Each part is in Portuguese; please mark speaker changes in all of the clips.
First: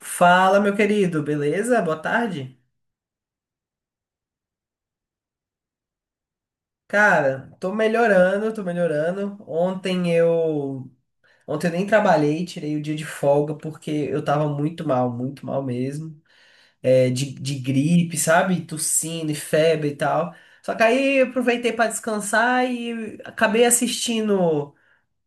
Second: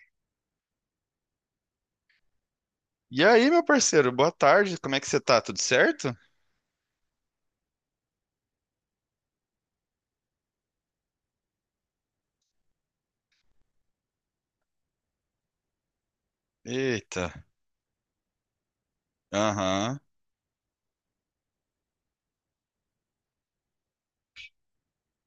Speaker 1: Fala, meu querido, beleza? Boa tarde.
Speaker 2: E aí, meu parceiro, boa tarde. Como é que você tá? Tudo certo?
Speaker 1: Cara, tô melhorando, tô melhorando. Ontem eu nem trabalhei, tirei o dia de folga porque eu tava muito mal mesmo. É, de,
Speaker 2: Eita.
Speaker 1: de gripe, sabe? Tossindo e febre e
Speaker 2: Aham.
Speaker 1: tal. Só que aí eu aproveitei pra descansar e acabei assistindo,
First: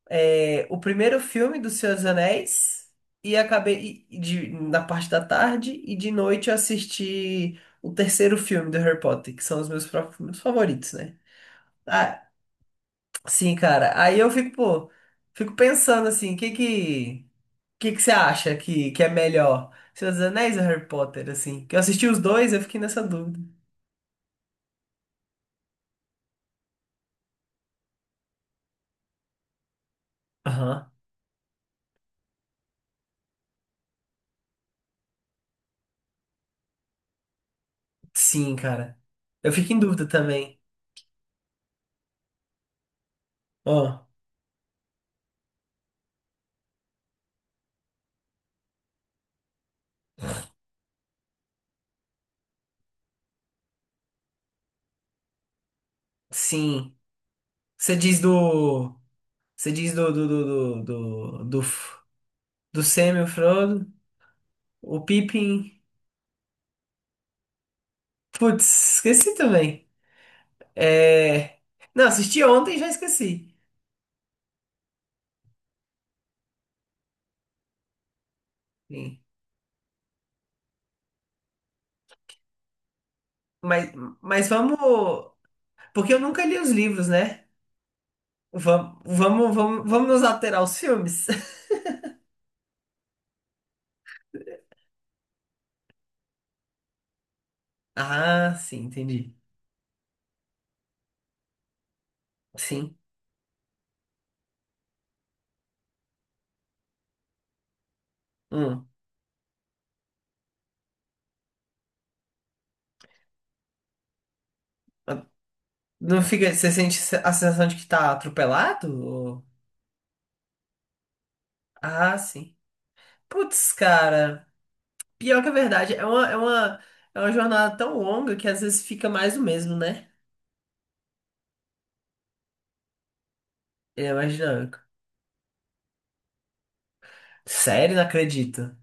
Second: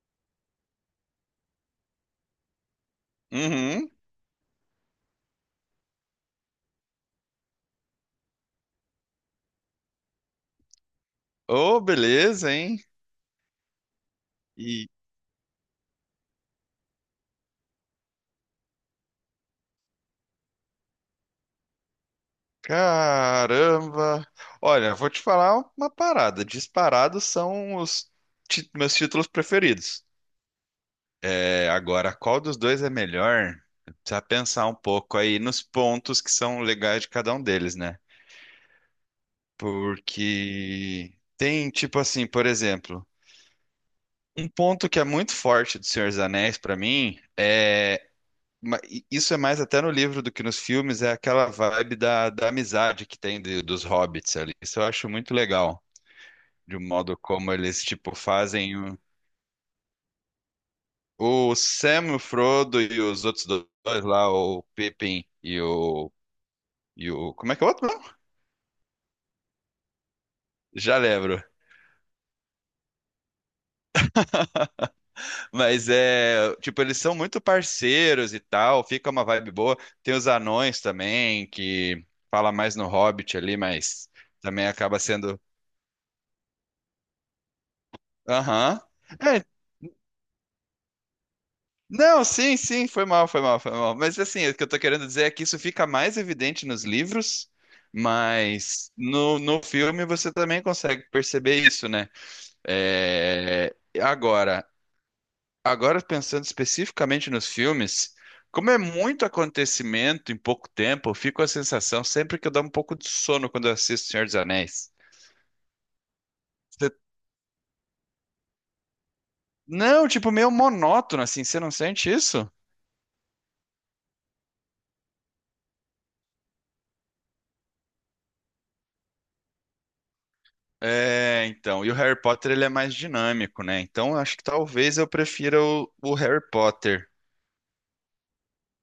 Speaker 1: é, o primeiro filme do Senhor dos Anéis e
Speaker 2: Uhum.
Speaker 1: acabei na parte da tarde e de noite eu assisti o terceiro filme do Harry Potter, que são os meus próprios filmes favoritos, né?
Speaker 2: Ô,
Speaker 1: Ah,
Speaker 2: beleza, hein?
Speaker 1: sim, cara. Aí eu fico,
Speaker 2: E
Speaker 1: pô, fico pensando assim, que que você acha que é melhor? Senhor dos Anéis ou Harry Potter, assim? Que eu assisti os dois, eu fiquei nessa dúvida.
Speaker 2: caramba. Olha, vou te falar uma parada. Disparados são os meus títulos preferidos.
Speaker 1: Aham.
Speaker 2: É, agora, qual dos dois é melhor? Precisa pensar um pouco aí nos pontos que são legais de cada um deles, né?
Speaker 1: Sim, cara. Eu fico em dúvida também.
Speaker 2: Porque tem, tipo assim, por exemplo,
Speaker 1: Ó,
Speaker 2: um ponto que é muito forte do Senhor dos Anéis pra mim é isso é mais até no livro do que nos filmes, é aquela vibe da amizade que tem dos hobbits ali. Isso eu acho muito legal, de um
Speaker 1: sim.
Speaker 2: modo como eles,
Speaker 1: Você
Speaker 2: tipo,
Speaker 1: diz
Speaker 2: fazem
Speaker 1: do
Speaker 2: o,
Speaker 1: Você diz do,
Speaker 2: o
Speaker 1: do, F-
Speaker 2: Sam, o Frodo
Speaker 1: do
Speaker 2: e
Speaker 1: Sam e
Speaker 2: os
Speaker 1: o
Speaker 2: outros
Speaker 1: Frodo,
Speaker 2: dois lá, o
Speaker 1: o
Speaker 2: Pippin e
Speaker 1: Pippin.
Speaker 2: o, e o... Como é que é o outro mesmo?
Speaker 1: Putz, esqueci também.
Speaker 2: Já lembro.
Speaker 1: É... Não, assisti ontem e já esqueci.
Speaker 2: Mas é, tipo, eles são muito parceiros e tal, fica
Speaker 1: Sim.
Speaker 2: uma vibe boa. Tem os anões também, que fala mais no Hobbit ali,
Speaker 1: Mas,
Speaker 2: mas
Speaker 1: mas
Speaker 2: também acaba
Speaker 1: vamos.
Speaker 2: sendo.
Speaker 1: Porque eu nunca li os livros, né?
Speaker 2: Aham.
Speaker 1: Vamos,
Speaker 2: É.
Speaker 1: vamos, vamos, vamos nos alterar aos filmes.
Speaker 2: Não, sim, sim, foi mal, foi mal, foi mal. Mas assim, o que eu tô querendo dizer é que isso fica mais evidente nos livros,
Speaker 1: Ah, sim,
Speaker 2: mas
Speaker 1: entendi.
Speaker 2: no filme você também consegue perceber isso, né?
Speaker 1: Sim.
Speaker 2: É, agora, pensando especificamente nos filmes, como é
Speaker 1: Hum.
Speaker 2: muito acontecimento em pouco tempo, eu fico com a sensação sempre que eu dou um pouco de sono quando eu assisto Senhor dos Anéis.
Speaker 1: Não fica. Você
Speaker 2: Você-
Speaker 1: sente a sensação de que tá atropelado?
Speaker 2: Não, tipo, meio monótono, assim, você não sente
Speaker 1: Ah,
Speaker 2: isso?
Speaker 1: sim. Putz, cara. Pior que a verdade, é uma jornada tão longa que às vezes fica mais o mesmo, né?
Speaker 2: É, então, e o Harry Potter ele é mais dinâmico, né?
Speaker 1: Ele
Speaker 2: Então,
Speaker 1: é
Speaker 2: eu
Speaker 1: mais
Speaker 2: acho que
Speaker 1: dinâmico.
Speaker 2: talvez eu prefira o Harry Potter.
Speaker 1: Sério, não acredito.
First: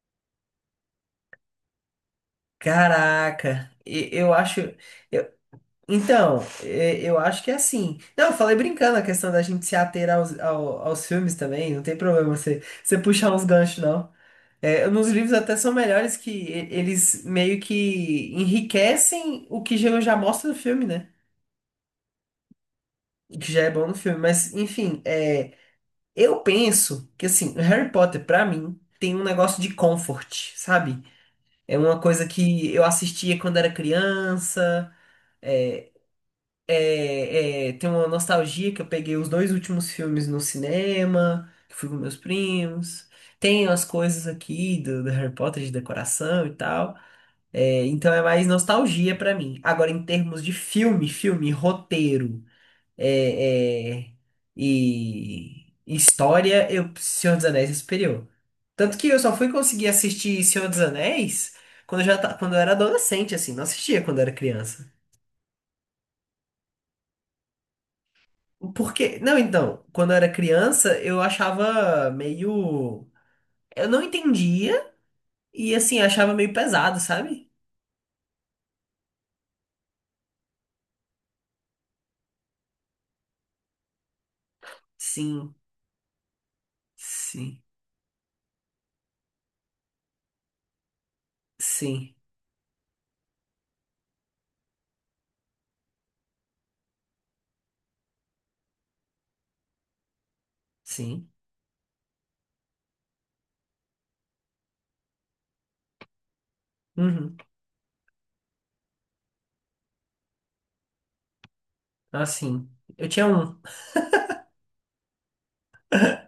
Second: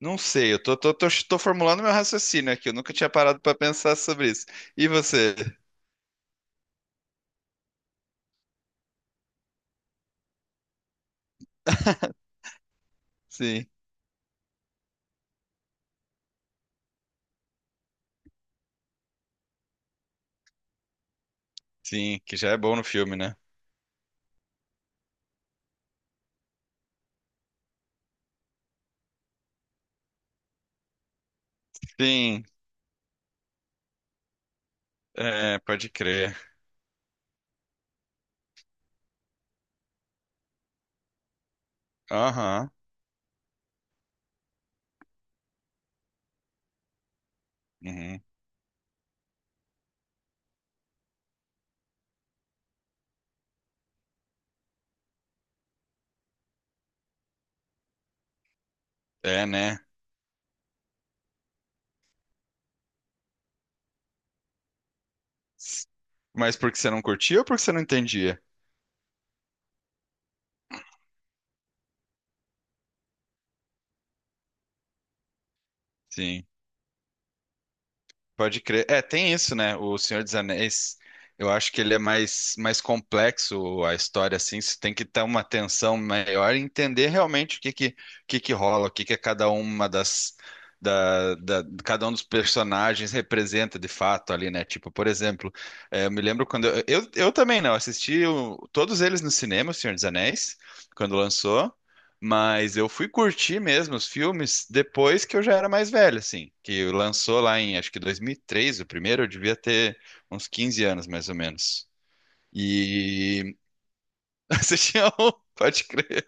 Speaker 2: Não sei, eu tô formulando meu raciocínio aqui, eu nunca tinha parado pra
Speaker 1: Caraca,
Speaker 2: pensar sobre
Speaker 1: eu
Speaker 2: isso.
Speaker 1: acho.
Speaker 2: E
Speaker 1: eu-
Speaker 2: você?
Speaker 1: então, eu acho que é assim. Não, eu falei brincando a questão da gente se ater aos filmes também, não tem problema você, puxar uns
Speaker 2: Sim,
Speaker 1: ganchos, não. É, nos livros até são melhores que eles meio que enriquecem o que já mostra no filme, né?
Speaker 2: sim, que já é bom no filme, né?
Speaker 1: O que já é bom no filme. Mas, enfim, é. Eu penso que, assim, Harry Potter, pra mim, tem um negócio de comfort, sabe? É uma coisa
Speaker 2: Sim,
Speaker 1: que eu assistia quando era criança.
Speaker 2: é, pode
Speaker 1: É,
Speaker 2: crer.
Speaker 1: é, tem uma nostalgia que eu peguei os dois últimos filmes no cinema, que fui com meus
Speaker 2: Aham,
Speaker 1: primos. Tem as coisas aqui do Harry Potter de decoração e tal. É, então
Speaker 2: uhum.
Speaker 1: é mais nostalgia pra mim. Agora, em termos de filme, filme, roteiro é, é, e história, Senhor dos Anéis é superior. Tanto que eu só
Speaker 2: É,
Speaker 1: fui
Speaker 2: né?
Speaker 1: conseguir assistir Senhor dos Anéis quando eu era adolescente, assim, não assistia quando eu era criança.
Speaker 2: Mas porque você não curtia ou porque você não entendia?
Speaker 1: Porque, não, então, quando eu era criança, eu não entendia e assim, achava
Speaker 2: Sim.
Speaker 1: meio pesado, sabe?
Speaker 2: Pode crer. É, tem isso, né? O Senhor dos Anéis, eu acho que ele é mais, complexo a história, assim. Você tem que ter uma
Speaker 1: Sim,
Speaker 2: atenção maior e entender realmente o
Speaker 1: sim,
Speaker 2: que que, o que que rola, o que que é cada uma cada um
Speaker 1: sim,
Speaker 2: dos personagens representa de fato ali, né? Tipo, por exemplo, é, eu me lembro quando eu também, né? Eu assisti todos eles no cinema, o Senhor dos Anéis, quando
Speaker 1: sim.
Speaker 2: lançou. Mas eu fui curtir mesmo os filmes depois que eu já era mais velho, assim. Que
Speaker 1: Uhum.
Speaker 2: lançou lá em, acho que 2003, o primeiro, eu devia ter uns 15 anos, mais ou menos.
Speaker 1: Assim, eu tinha
Speaker 2: E
Speaker 1: um.
Speaker 2: assistia um, pode crer,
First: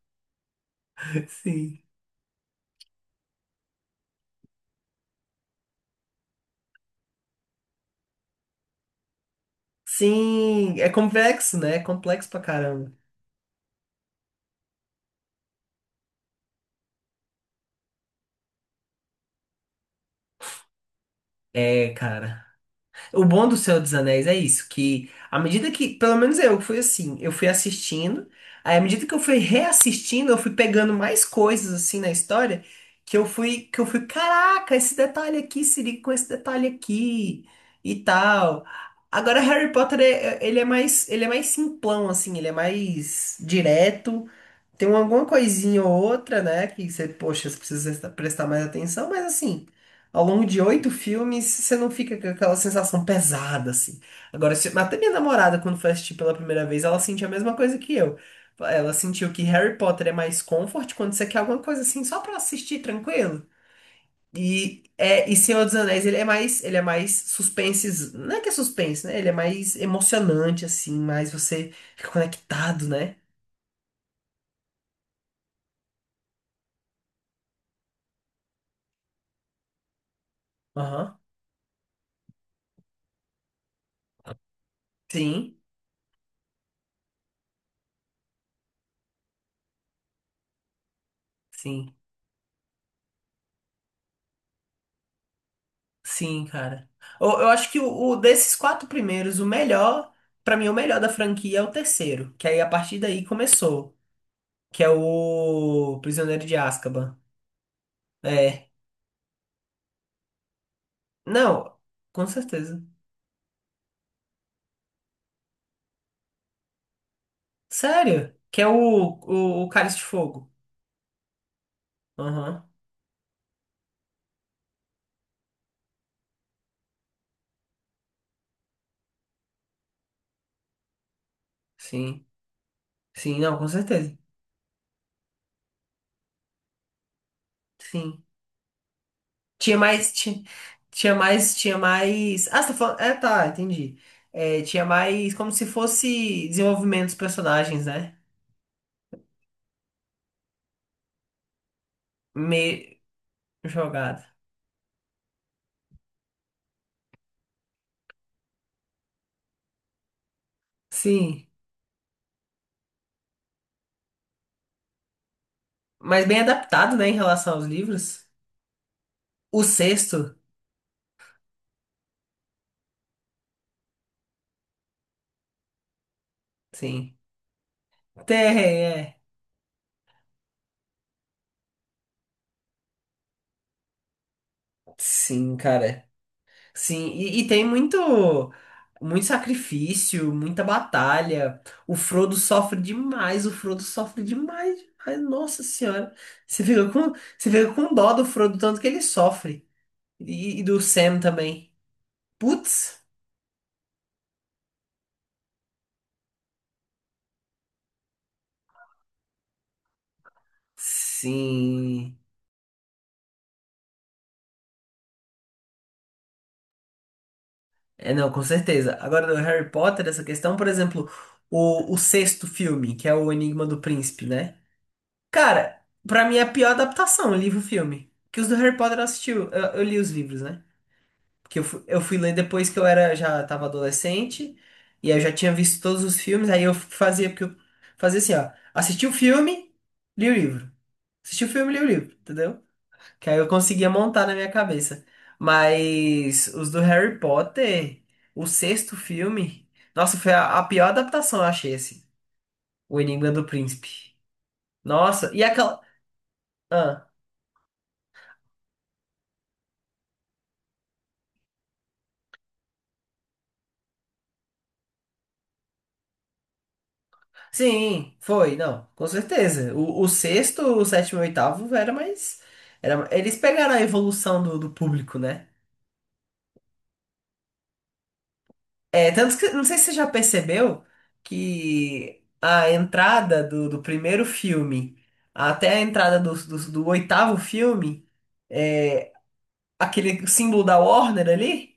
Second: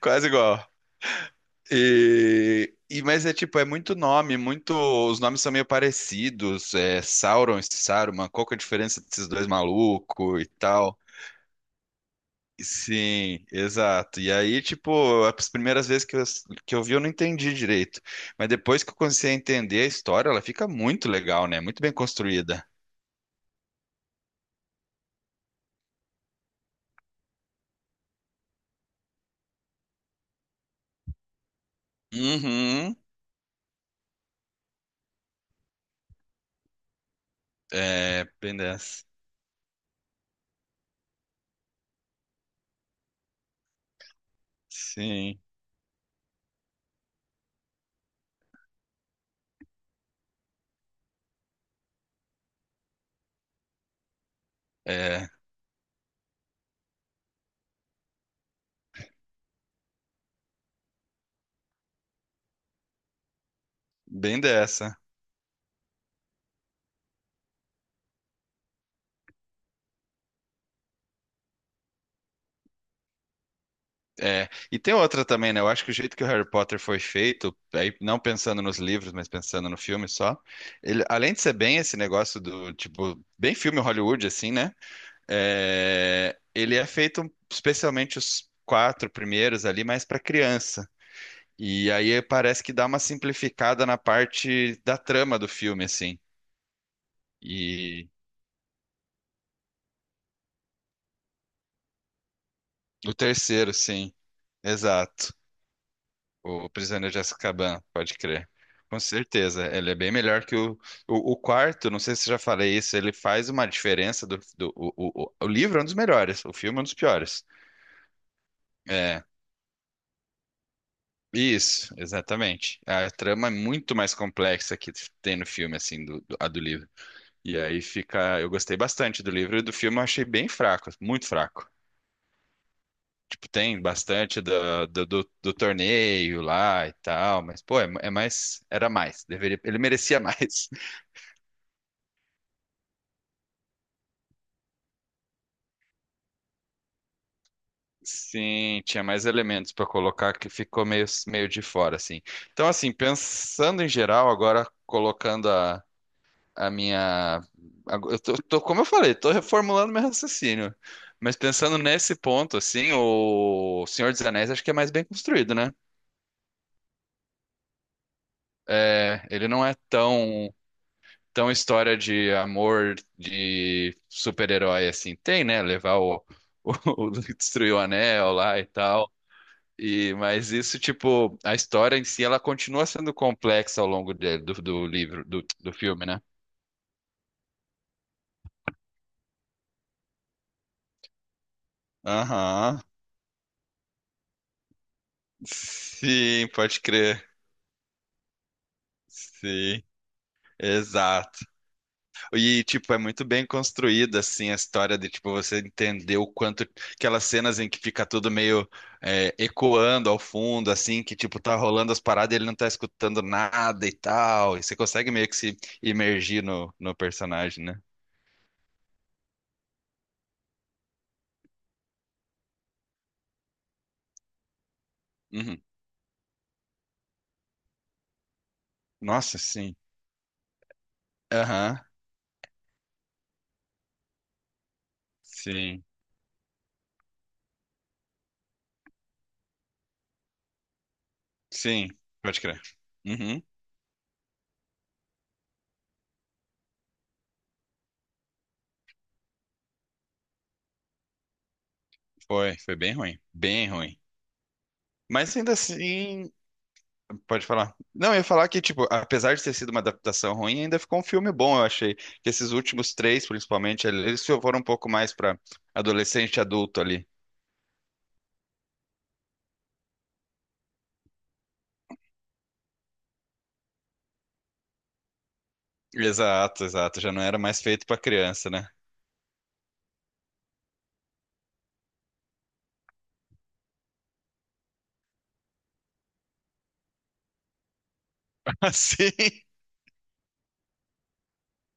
Speaker 2: quase igual.
Speaker 1: Sim.
Speaker 2: mas é tipo, é muito nome, muito. Os nomes são meio parecidos. É Sauron e Saruman, qual que é a diferença desses dois malucos e
Speaker 1: Sim, é
Speaker 2: tal?
Speaker 1: complexo, né? É complexo pra caramba.
Speaker 2: Sim, exato. E aí, tipo, as primeiras vezes que eu vi, eu não entendi direito. Mas depois que eu comecei a entender a história, ela fica muito legal, né? Muito
Speaker 1: É,
Speaker 2: bem
Speaker 1: cara.
Speaker 2: construída.
Speaker 1: O bom do Senhor dos Anéis é isso, que à medida que, pelo menos eu fui assim, eu fui assistindo, aí à medida que eu fui reassistindo, eu fui pegando mais coisas assim na história,
Speaker 2: Uhum.
Speaker 1: que eu fui, caraca, esse detalhe aqui se liga com esse detalhe aqui e
Speaker 2: É, bem
Speaker 1: tal.
Speaker 2: dessa.
Speaker 1: Agora Harry Potter ele é mais, simplão assim, ele é mais direto. Tem alguma
Speaker 2: Sim,
Speaker 1: coisinha ou outra, né, que você, poxa, você precisa prestar mais atenção, mas assim, ao longo de oito filmes, você não fica com aquela sensação pesada, assim. Agora, até minha
Speaker 2: é,
Speaker 1: namorada, quando foi assistir pela primeira vez, ela sentiu a mesma coisa que eu. Ela sentiu que Harry Potter é mais comfort quando você quer alguma coisa assim, só pra assistir tranquilo.
Speaker 2: bem
Speaker 1: E,
Speaker 2: dessa.
Speaker 1: é, e Senhor dos Anéis, ele é mais suspense, não é que é suspense, né? Ele é mais emocionante, assim, mais você fica conectado, né?
Speaker 2: É, e tem outra também, né? Eu acho que o jeito que o Harry Potter foi feito, aí não pensando nos livros, mas pensando no filme só, ele,
Speaker 1: Aham.
Speaker 2: além de ser bem esse negócio do, tipo, bem filme Hollywood, assim, né?
Speaker 1: Sim,
Speaker 2: É, ele é feito especialmente os quatro primeiros ali, mais para criança. E
Speaker 1: sim.
Speaker 2: aí parece que dá uma simplificada na parte da trama do filme, assim.
Speaker 1: Sim, cara. Eu acho que
Speaker 2: E
Speaker 1: desses quatro primeiros, o melhor, pra mim, o melhor da franquia é o terceiro, que aí a partir
Speaker 2: o
Speaker 1: daí
Speaker 2: terceiro,
Speaker 1: começou,
Speaker 2: sim,
Speaker 1: que é
Speaker 2: exato.
Speaker 1: o Prisioneiro de
Speaker 2: O Prisioneiro
Speaker 1: Azkaban.
Speaker 2: de Azkaban, pode crer.
Speaker 1: É.
Speaker 2: Com certeza, ele é bem melhor que o, o
Speaker 1: Não,
Speaker 2: quarto. Não sei
Speaker 1: com
Speaker 2: se eu já falei
Speaker 1: certeza.
Speaker 2: isso. Ele faz uma diferença do, do o livro é um dos melhores, o filme é um dos piores.
Speaker 1: Sério? Que é o,
Speaker 2: É,
Speaker 1: o, o Cálice de Fogo.
Speaker 2: isso,
Speaker 1: Aham.
Speaker 2: exatamente. A trama é muito mais complexa que tem no filme, assim, a do livro. E aí fica. Eu gostei bastante do livro e do filme eu achei bem fraco, muito fraco.
Speaker 1: Sim. Sim,
Speaker 2: Tipo,
Speaker 1: não, com
Speaker 2: tem
Speaker 1: certeza.
Speaker 2: bastante do torneio lá e tal, mas, pô, é
Speaker 1: Sim.
Speaker 2: mais. Era mais. Deveria,
Speaker 1: Tinha
Speaker 2: ele
Speaker 1: mais,
Speaker 2: merecia
Speaker 1: tinha,
Speaker 2: mais.
Speaker 1: tinha mais, tinha mais. Ah, você tá falando. É, tá, entendi. É, tinha mais como se fosse desenvolvimento dos personagens, né?
Speaker 2: Sim, tinha mais elementos pra colocar que ficou meio de fora, assim. Então, assim,
Speaker 1: Meio
Speaker 2: pensando em
Speaker 1: jogado.
Speaker 2: geral, agora colocando a minha. Eu como eu falei, tô reformulando meu raciocínio. Mas
Speaker 1: Sim,
Speaker 2: pensando nesse ponto, assim, o Senhor dos Anéis acho que é mais bem construído, né?
Speaker 1: mas bem adaptado, né, em relação aos livros.
Speaker 2: É, ele
Speaker 1: O
Speaker 2: não é
Speaker 1: sexto,
Speaker 2: tão história de amor de super-herói assim. Tem, né? Levar o, o,
Speaker 1: sim.
Speaker 2: destruir o anel
Speaker 1: Tem,
Speaker 2: lá e tal.
Speaker 1: é.
Speaker 2: E, mas isso, tipo, a história em si, ela continua sendo complexa ao longo do, do livro, do,
Speaker 1: Sim,
Speaker 2: do filme,
Speaker 1: cara.
Speaker 2: né?
Speaker 1: Sim, e tem muito, muito sacrifício, muita batalha. O Frodo sofre
Speaker 2: Aham.
Speaker 1: demais, o Frodo sofre demais, demais. Nossa Senhora.
Speaker 2: Sim,
Speaker 1: Você
Speaker 2: pode
Speaker 1: fica com,
Speaker 2: crer.
Speaker 1: você fica com dó do Frodo, tanto que ele sofre.
Speaker 2: Sim.
Speaker 1: E do Sam
Speaker 2: Exato.
Speaker 1: também.
Speaker 2: E, tipo, é
Speaker 1: Putz.
Speaker 2: muito bem construída, assim, a história de, tipo, você entender o quanto. Aquelas cenas em que fica tudo meio ecoando ao fundo, assim, que, tipo, tá rolando as
Speaker 1: Sim.
Speaker 2: paradas e ele não tá escutando nada e tal. E você consegue meio que se imergir no personagem, né?
Speaker 1: É, não, com certeza. Agora, do Harry Potter, essa questão, por exemplo, o sexto filme, que é o Enigma do Príncipe, né?
Speaker 2: Uhum.
Speaker 1: Cara, pra mim é a pior adaptação, livro-filme. Que os do Harry Potter eu assisti,
Speaker 2: Nossa,
Speaker 1: eu,
Speaker 2: sim.
Speaker 1: eu li os livros, né? Porque eu,
Speaker 2: Aham.
Speaker 1: fu- eu fui ler depois que eu era, já tava adolescente, e aí eu já tinha visto
Speaker 2: Sim.
Speaker 1: todos os filmes, aí eu fazia, porque eu fazia assim, ó, assisti o filme, li o livro. Assisti o filme, li o
Speaker 2: Sim.
Speaker 1: livro,
Speaker 2: Pode crer.
Speaker 1: entendeu? Que aí
Speaker 2: Uhum.
Speaker 1: eu conseguia montar na minha cabeça. Mas os do Harry Potter, o sexto filme, nossa, foi a pior adaptação, eu achei, assim.
Speaker 2: Foi. Foi bem
Speaker 1: O
Speaker 2: ruim.
Speaker 1: Enigma do
Speaker 2: Bem
Speaker 1: Príncipe.
Speaker 2: ruim.
Speaker 1: Nossa,
Speaker 2: Mas
Speaker 1: e
Speaker 2: ainda
Speaker 1: aquela.
Speaker 2: assim.
Speaker 1: Ah,
Speaker 2: Pode falar. Não, eu ia falar que, tipo, apesar de ter sido uma adaptação ruim, ainda ficou um filme bom, eu achei. Que esses últimos três, principalmente, eles foram um pouco mais pra adolescente e adulto ali.
Speaker 1: sim, foi, não, com certeza. O sexto, o sétimo e o oitavo era mais. Eles pegaram a evolução do público, né?
Speaker 2: Exato, exato. Já não era mais feito pra criança, né?
Speaker 1: É, tanto que, não sei se você já percebeu que a entrada do primeiro filme até a entrada do oitavo filme.
Speaker 2: Assim,
Speaker 1: Aquele símbolo da Warner ali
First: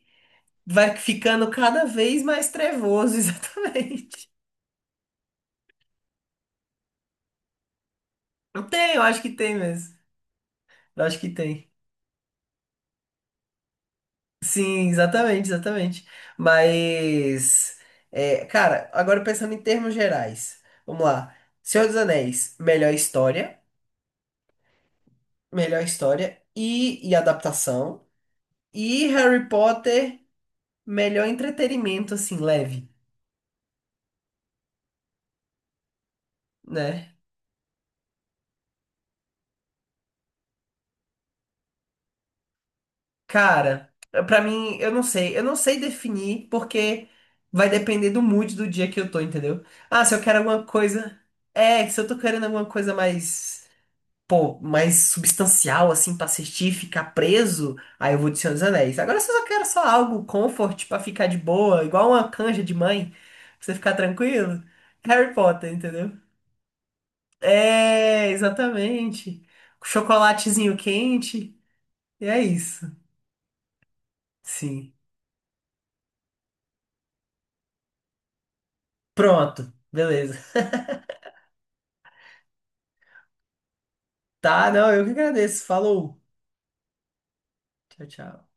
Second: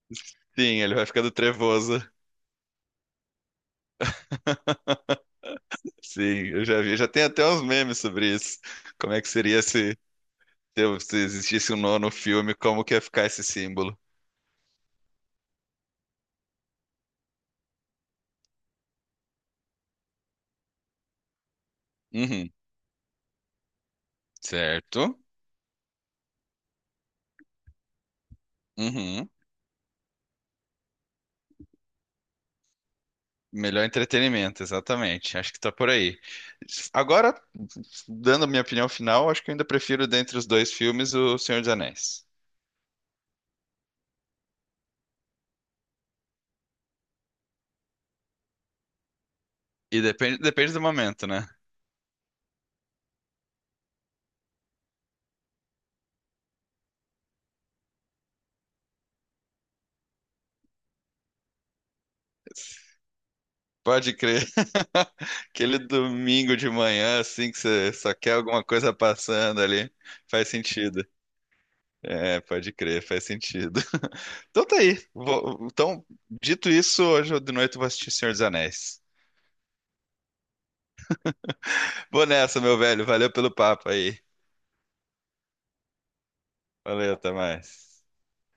Speaker 2: sim,
Speaker 1: vai
Speaker 2: ele vai ficando
Speaker 1: ficando cada
Speaker 2: trevoso.
Speaker 1: vez mais trevoso, exatamente.
Speaker 2: Sim, eu já vi. Já tem até uns memes sobre isso.
Speaker 1: Eu tenho, eu
Speaker 2: Como
Speaker 1: acho
Speaker 2: é que
Speaker 1: que tem
Speaker 2: seria
Speaker 1: mesmo.
Speaker 2: se, se
Speaker 1: Eu
Speaker 2: se
Speaker 1: acho que tem.
Speaker 2: existisse um nono filme, como que ia ficar esse símbolo?
Speaker 1: Sim, exatamente, exatamente. Mas, cara, agora pensando em termos gerais, vamos lá. Senhor dos
Speaker 2: Uhum,
Speaker 1: Anéis,
Speaker 2: certo.
Speaker 1: melhor história e adaptação. E
Speaker 2: Uhum.
Speaker 1: Harry Potter, melhor entretenimento, assim, leve,
Speaker 2: Melhor entretenimento, exatamente. Acho que tá por aí.
Speaker 1: né?
Speaker 2: Agora, dando a minha opinião final, acho que eu ainda prefiro dentre os dois filmes O Senhor dos Anéis.
Speaker 1: Cara, pra mim, eu não sei. Eu não sei definir porque vai depender do mood do dia que eu tô, entendeu?
Speaker 2: E
Speaker 1: Ah, se eu
Speaker 2: depende,
Speaker 1: quero alguma
Speaker 2: depende do
Speaker 1: coisa.
Speaker 2: momento, né?
Speaker 1: É, se eu tô querendo alguma coisa mais. Pô, mais substancial, assim, pra assistir, ficar preso, aí eu vou de Senhor dos Anéis. Agora, se eu só quero só algo comfort pra ficar de boa, igual uma canja de mãe, pra você ficar
Speaker 2: Pode crer.
Speaker 1: tranquilo, Harry Potter,
Speaker 2: Aquele
Speaker 1: entendeu?
Speaker 2: domingo de manhã, assim, que você só
Speaker 1: É,
Speaker 2: quer alguma coisa
Speaker 1: exatamente.
Speaker 2: passando ali, faz
Speaker 1: Chocolatezinho
Speaker 2: sentido.
Speaker 1: quente, e é
Speaker 2: É, pode
Speaker 1: isso.
Speaker 2: crer, faz sentido. Então tá
Speaker 1: Sim.
Speaker 2: aí. Então, dito isso, hoje de noite eu vou assistir Senhor dos Anéis.
Speaker 1: Pronto, beleza.
Speaker 2: Vou nessa, meu velho. Valeu pelo papo aí.
Speaker 1: Tá, não, eu que agradeço. Falou.
Speaker 2: Valeu, até mais.
Speaker 1: Tchau, tchau.